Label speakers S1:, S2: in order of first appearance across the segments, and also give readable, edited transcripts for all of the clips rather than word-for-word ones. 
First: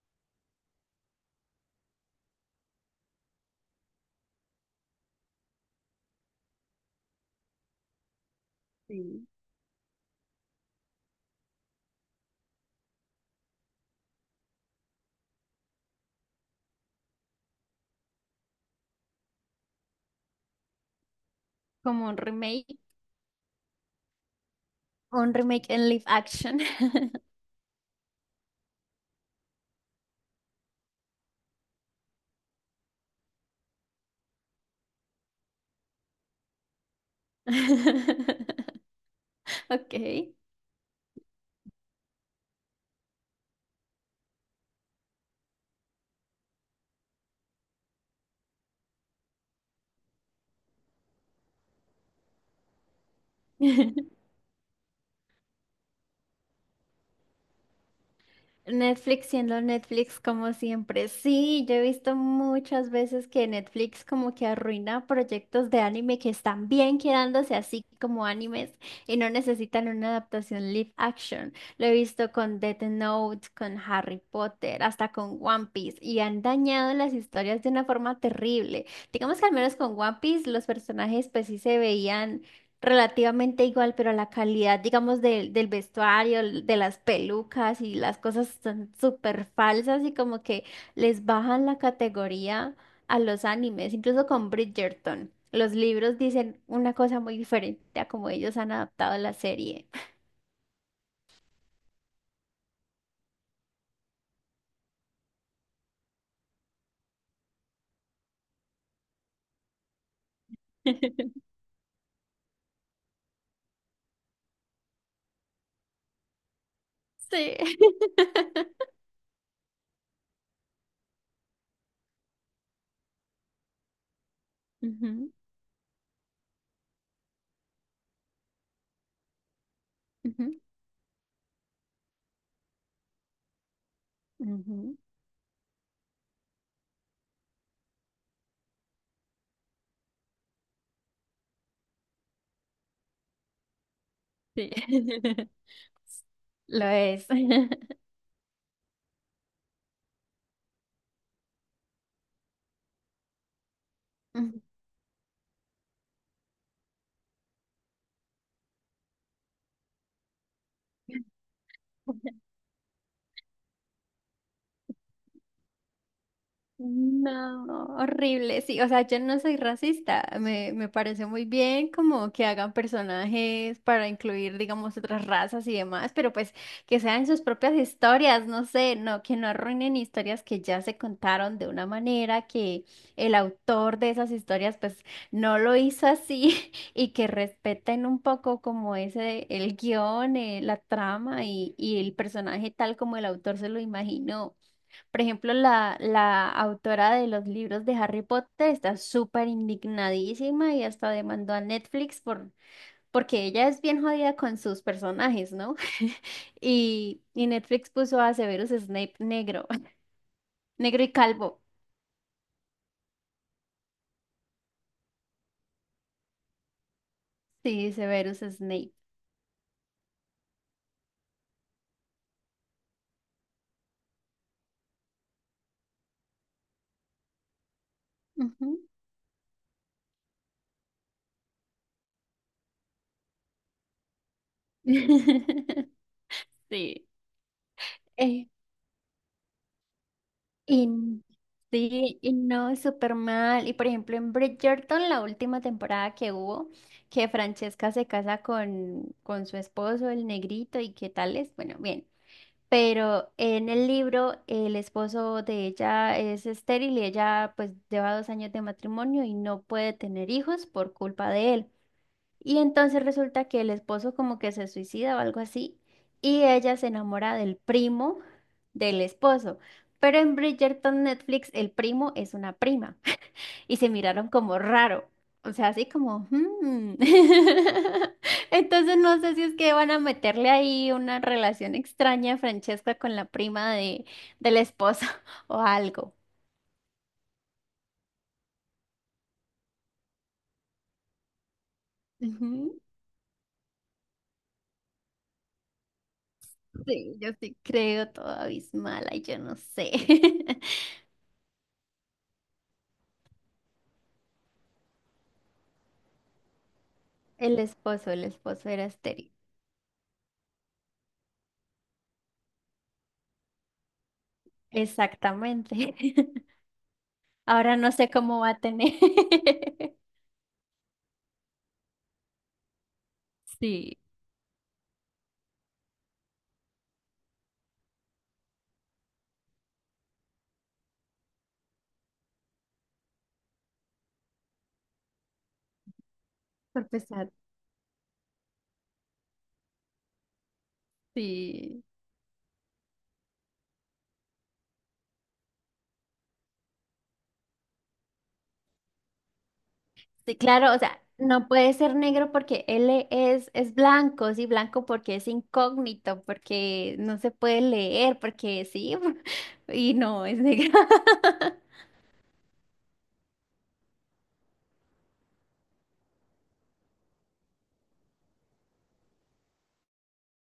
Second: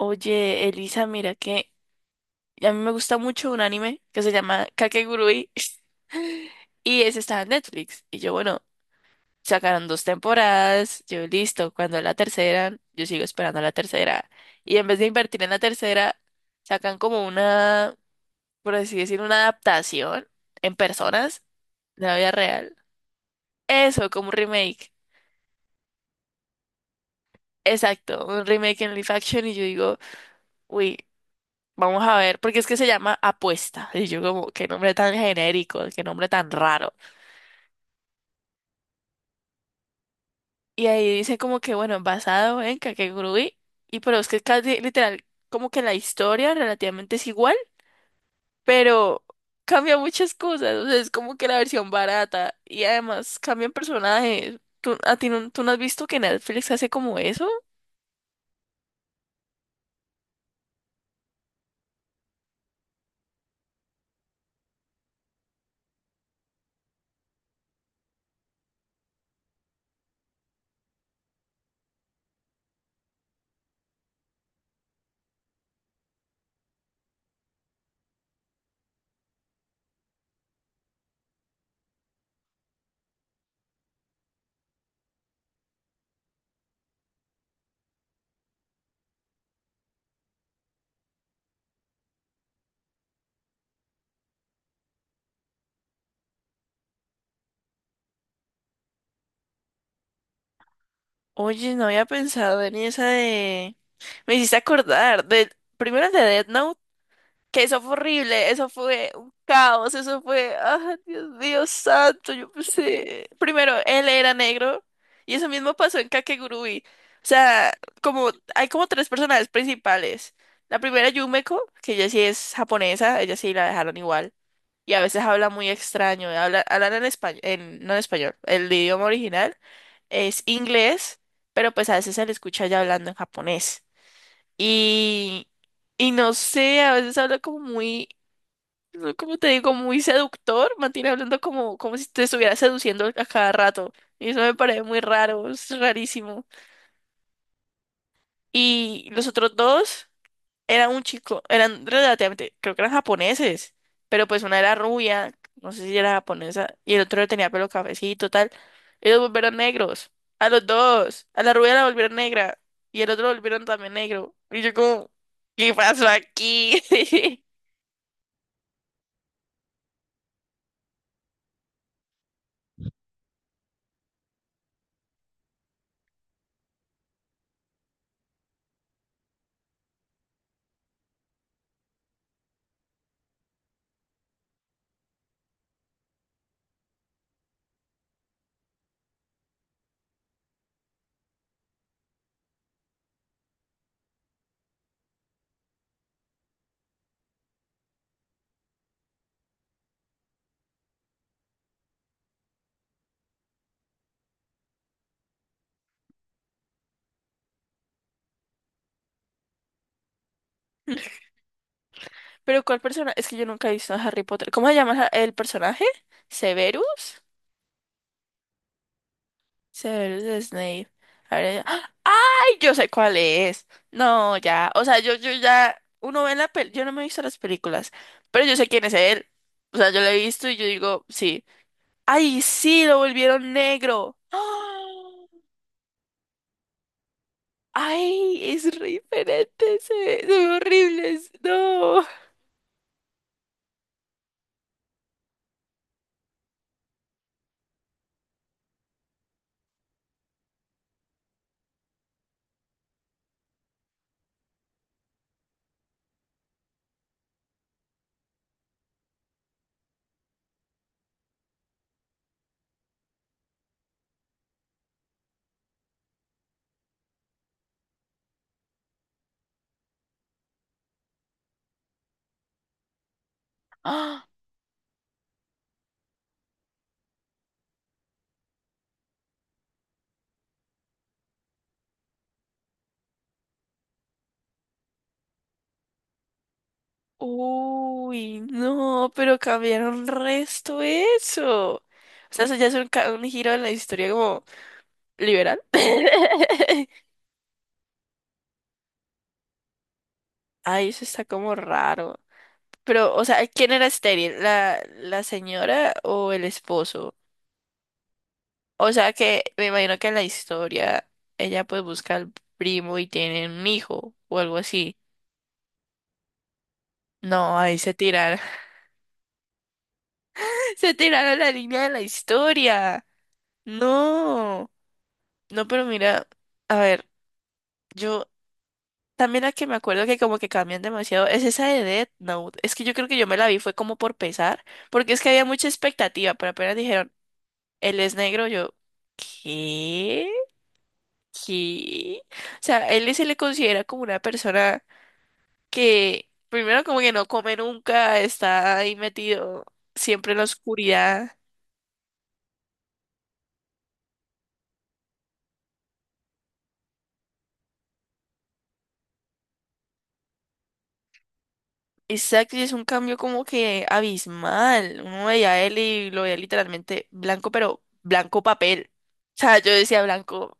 S1: Oye, Elisa, mira que a mí me gusta mucho un anime que se llama Kakegurui y ese está en Netflix. Y yo, bueno,
S2: Sí.
S1: sacaron dos temporadas, yo listo, cuando la tercera, yo sigo esperando la tercera. Y en vez de invertir en la tercera, sacan como una, por así decir, una adaptación en personas
S2: Como
S1: de la vida real. Eso, como un remake.
S2: un remake en live action.
S1: Exacto, un remake en live action y yo digo, uy. Vamos a ver, porque es que se llama Apuesta. Y yo como, qué nombre tan genérico, qué nombre tan raro.
S2: Ok.
S1: Y ahí dice como que, bueno, basado en Kakegurui, pero es que casi literal, como que la historia relativamente es igual, pero cambia muchas cosas, o sea, es como que la versión barata y además cambian personajes. ¿Tú, a ti no, tú no has visto que Netflix hace como eso?
S2: Netflix siendo Netflix como siempre. Sí, yo he visto muchas veces que Netflix como que arruina proyectos de anime que están bien quedándose así como animes y no necesitan una adaptación live action. Lo he visto con Death Note, con Harry Potter, hasta con One Piece y han dañado las historias de una forma terrible. Digamos que al menos con One Piece los personajes pues sí se veían relativamente igual, pero la calidad, digamos, del vestuario, de las pelucas y las cosas son súper falsas y como que les bajan la categoría a los animes, incluso con Bridgerton. Los libros dicen una cosa muy diferente a como ellos han adaptado la serie.
S1: Oye, no había pensado en esa de. Me hiciste acordar de. Primero el de Death Note, que eso fue horrible, eso fue un caos, ah, Dios mío santo. Yo pensé, primero, él era negro, y eso mismo pasó en Kakegurui. O
S2: Sí.
S1: sea, como, hay como tres personajes principales, la primera Yumeko, que ella sí es japonesa, ella sí la dejaron igual, y a veces
S2: Ujú,
S1: habla muy extraño, hablan en español, no en español. El idioma original es
S2: ujú,
S1: inglés, pero pues a veces se le escucha ya hablando en japonés,
S2: ujú,
S1: y... Y no sé, a veces habla como muy no, como te digo, muy seductor, mantiene hablando como si te estuviera seduciendo a cada rato. Y eso me
S2: sí.
S1: parece muy raro, es rarísimo.
S2: Lo es.
S1: Y los otros dos eran un chico, eran relativamente, creo que eran japoneses, pero pues una era rubia, no sé si era japonesa, y el otro tenía pelo cafecito, tal. Y los volvieron negros, a los dos, a la rubia la volvieron negra, y el otro lo volvieron también negro. Y yo como, ¿qué pasó aquí?
S2: No, horrible, sí, o sea, yo no soy racista, me parece muy bien como que hagan personajes para incluir, digamos, otras razas y demás, pero pues que sean sus propias historias, no sé, no, que no arruinen historias que ya se contaron de una manera que el autor de esas historias pues no lo hizo así y que respeten un poco como ese, el guión, la trama y el personaje tal como el autor se lo imaginó. Por ejemplo, la autora de los libros de Harry Potter está súper indignadísima y hasta demandó a Netflix por, porque ella es bien jodida con sus personajes, ¿no? Y Netflix puso a Severus Snape negro, negro y calvo.
S1: Pero ¿cuál persona? Es que yo nunca he visto a Harry Potter. ¿Cómo se llama el personaje? ¿Severus?
S2: Sí, Severus Snape.
S1: Severus Snape. A ver, ¡ah! ¡Ay! Yo sé cuál es. No, ya. O sea, yo ya. Uno ve la pel... Yo no me he visto las películas. Pero yo sé quién
S2: Ujú.
S1: es él. O sea, yo lo he visto y yo digo, sí. ¡Ay, sí! Lo volvieron negro. ¡Ah!
S2: Sí.
S1: ¡Ay! Es re diferente. Se ve
S2: Y
S1: horrible.
S2: sí, y no, súper mal. Y por ejemplo, en Bridgerton, la última temporada que hubo, que Francesca se casa con su esposo, el negrito, y qué tal es, bueno, bien. Pero en el libro, el esposo de ella es estéril y ella pues lleva 2 años de matrimonio y no puede tener hijos por culpa de él. Y entonces resulta que el esposo como que se suicida o algo así, y ella se enamora del primo del esposo. Pero en Bridgerton Netflix el primo es una prima y se
S1: No.
S2: miraron como raro. O sea, así como... "Hmm". Entonces no sé si es que van a meterle ahí una relación extraña a Francesca con la prima del esposo o algo.
S1: Uy, no, pero cambiaron resto eso. O sea, eso ya es
S2: Ujú.
S1: un giro en la historia como liberal.
S2: Sí, yo sí creo todo abismal, ay, yo no sé.
S1: Ay, eso está como raro. Pero, o sea, ¿quién era estéril? ¿La señora o el esposo?
S2: El esposo era
S1: O sea,
S2: estéril.
S1: que me imagino que en la historia ella pues busca al primo y tienen un hijo o algo así.
S2: Exactamente.
S1: No,
S2: Ahora
S1: ahí
S2: no
S1: se
S2: sé cómo
S1: tiraron.
S2: va a tener.
S1: Se tiraron la línea de la historia.
S2: Sí,
S1: No. No, pero mira, a ver. Yo también la que me acuerdo que como que cambian demasiado es esa de Death Note. Es que yo creo que yo me la vi fue como por pesar, porque es que había mucha expectativa, pero apenas
S2: por
S1: dijeron,
S2: pesar.
S1: él es negro, yo, ¿qué?
S2: Sí.
S1: ¿Qué? O sea, él se le considera como una persona que primero como que no come nunca, está ahí metido siempre
S2: Sí,
S1: en la
S2: claro, o sea,
S1: oscuridad.
S2: no puede ser negro porque él es blanco, sí, blanco porque es incógnito, porque no se puede leer, porque sí, y no, es negro.
S1: Exacto, y es un cambio como que abismal. Uno veía a él y lo veía literalmente blanco, pero blanco papel. O sea, yo decía blanco,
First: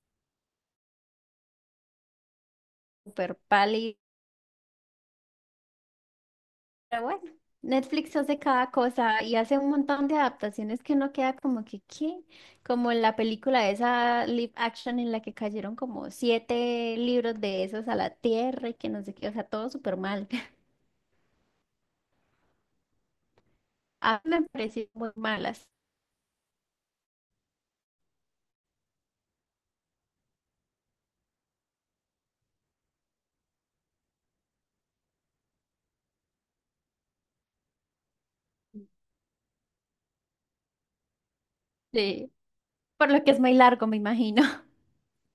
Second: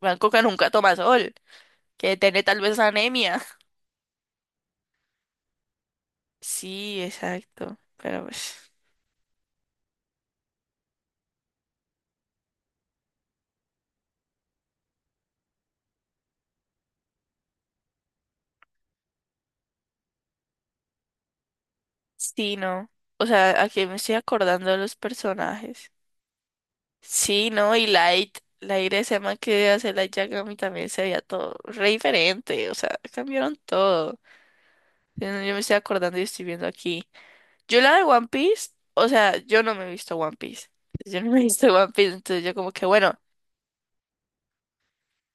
S1: blanco que nunca toma sol, que tiene tal vez
S2: Súper
S1: anemia.
S2: pálido.
S1: Sí,
S2: Pero bueno,
S1: exacto,
S2: Netflix
S1: pero
S2: hace cada
S1: pues,
S2: cosa y hace un montón de adaptaciones que uno queda como que, ¿qué? Como en la película esa live action en la que cayeron como siete libros de esos a la tierra y que no sé qué, o sea, todo súper mal.
S1: sí, no. O sea, aquí me estoy
S2: A mí me
S1: acordando de
S2: parecieron
S1: los
S2: muy malas.
S1: personajes. Sí, no, y Light ese man que hace Light Yagami también se veía todo re diferente. O sea, cambiaron todo. Yo me estoy acordando y estoy viendo aquí. Yo la de One Piece, o sea, yo no me he visto One Piece. Yo no me he visto One Piece,
S2: Sí,
S1: entonces yo como que,
S2: por
S1: bueno,
S2: lo que es muy largo, me imagino.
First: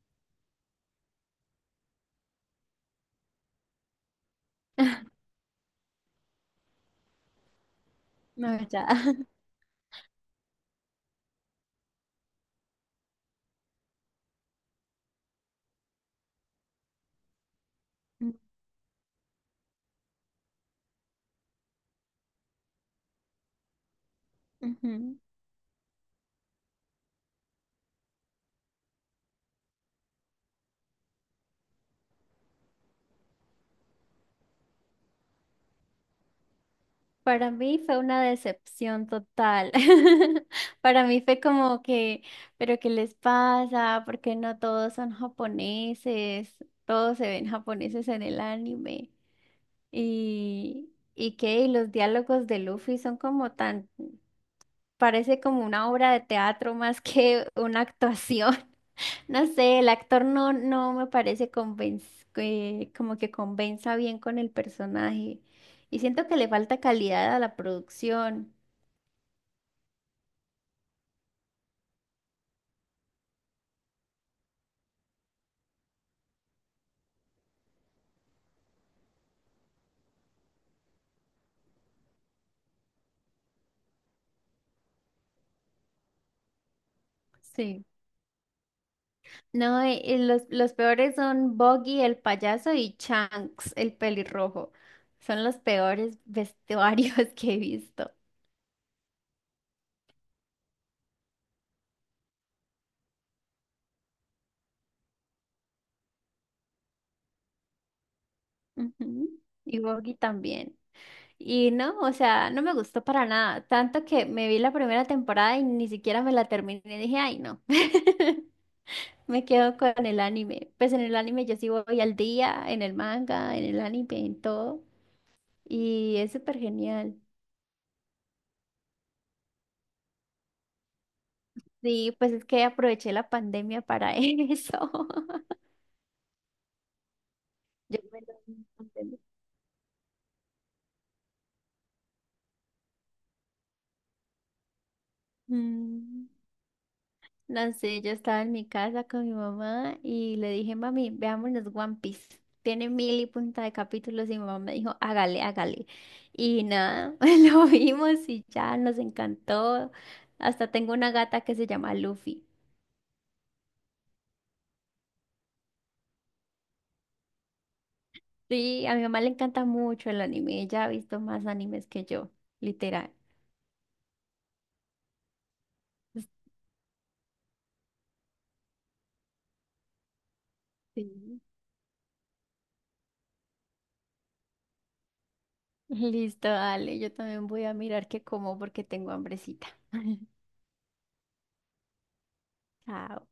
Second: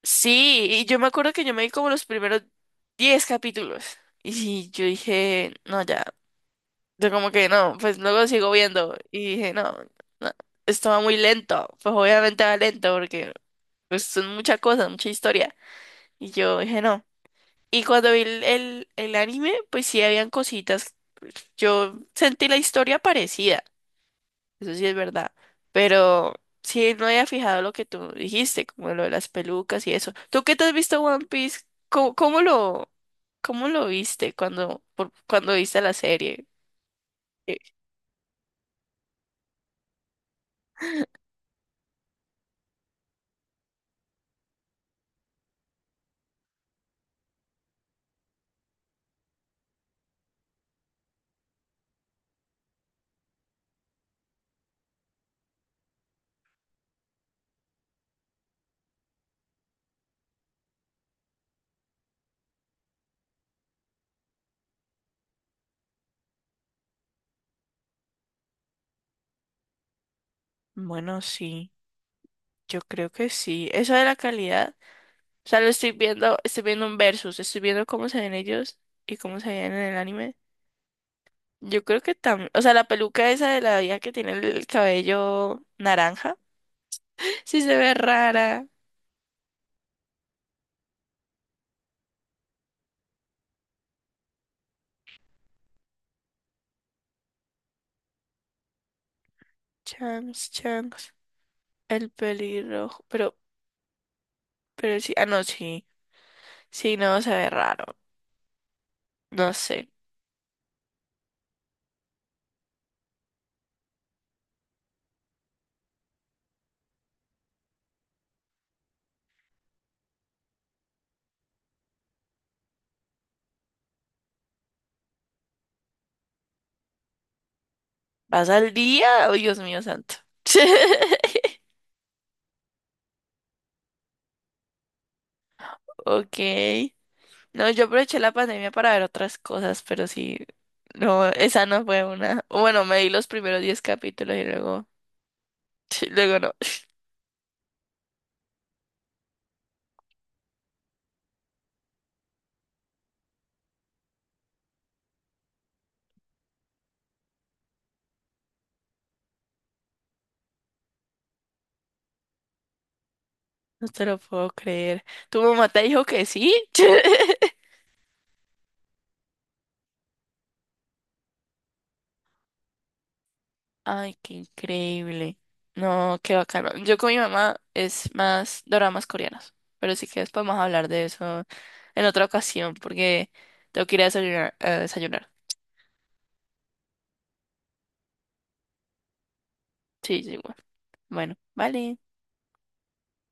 S1: sí, y yo me acuerdo que yo me vi como los primeros 10 capítulos. Y sí, yo dije, no, ya, yo como que no, pues luego sigo
S2: No, ya.
S1: viendo. Y dije, no, no, esto va muy lento, pues obviamente va lento porque pues, son muchas cosas, mucha historia. Y yo dije, no. Y cuando vi el, el, el anime, pues sí habían cositas, yo sentí la historia parecida. Eso sí es
S2: Ujú.
S1: verdad. Pero sí no había fijado lo que tú dijiste, como lo de las pelucas y eso. ¿Tú qué te has visto One Piece? ¿Cómo, cómo lo, cómo lo viste cuando viste la serie?
S2: Para
S1: Eh,
S2: mí fue una decepción total. Para mí fue como que, pero ¿qué les pasa? ¿Por qué no todos son japoneses? Todos se ven japoneses en el anime. Y qué, y los diálogos de Luffy son como tan, parece como una obra de teatro más que una actuación. No sé, el actor no me parece como que convenza bien con el personaje. Y siento que le falta calidad a la producción.
S1: Bueno, sí, yo creo que sí. Eso de la calidad. O sea, lo estoy viendo un versus, estoy viendo cómo se ven ellos y cómo se ven en el anime. Yo creo que también, o sea, la peluca esa de la vieja que tiene el cabello naranja, sí se
S2: Sí.
S1: ve rara.
S2: No, los peores son Boggy, el payaso, y Chunks, el pelirrojo. Son los peores vestuarios que he visto.
S1: Chunks. El pelirrojo. Pero sí. Ah, no, sí. Sí, no, se ve raro.
S2: Ujú.
S1: No
S2: Y
S1: sé.
S2: Boggy también. Y no, o sea, no me gustó para nada. Tanto que me vi la primera temporada y ni siquiera me la terminé. Dije, ay, no. Me quedo con el anime. Pues en el anime yo sí voy al día, en el manga, en el anime, en todo. Y es súper genial.
S1: ¿Vas al día? Oh, Dios mío santo.
S2: Sí, pues es que aproveché la pandemia para eso.
S1: Ok. No, yo
S2: Yo
S1: aproveché
S2: me
S1: la
S2: lo vi en
S1: pandemia para ver
S2: pandemia.
S1: otras cosas, pero sí. No, esa no fue una. O Bueno, me di los primeros 10 capítulos y luego.
S2: Mm,
S1: Luego no.
S2: No sé, yo estaba en mi casa con mi mamá y le dije, mami, veámonos One Piece. Tiene mil y punta de capítulos y mi mamá me dijo, hágale, hágale. Y nada, lo vimos y ya nos encantó. Hasta tengo una gata que se llama Luffy.
S1: No te lo puedo creer. ¿Tu mamá te dijo que sí?
S2: Sí, a mi mamá le encanta mucho el anime. Ella ha visto más animes que yo, literal.
S1: Ay, qué increíble. No, qué bacano. Yo con mi mamá es más doramas coreanos, pero sí que después vamos a hablar de
S2: Sí.
S1: eso en otra ocasión porque tengo que ir a desayunar.
S2: Listo, dale, yo también voy a mirar qué como porque tengo hambrecita.
S1: Sí, sí, bueno. Bueno, vale.
S2: Chao.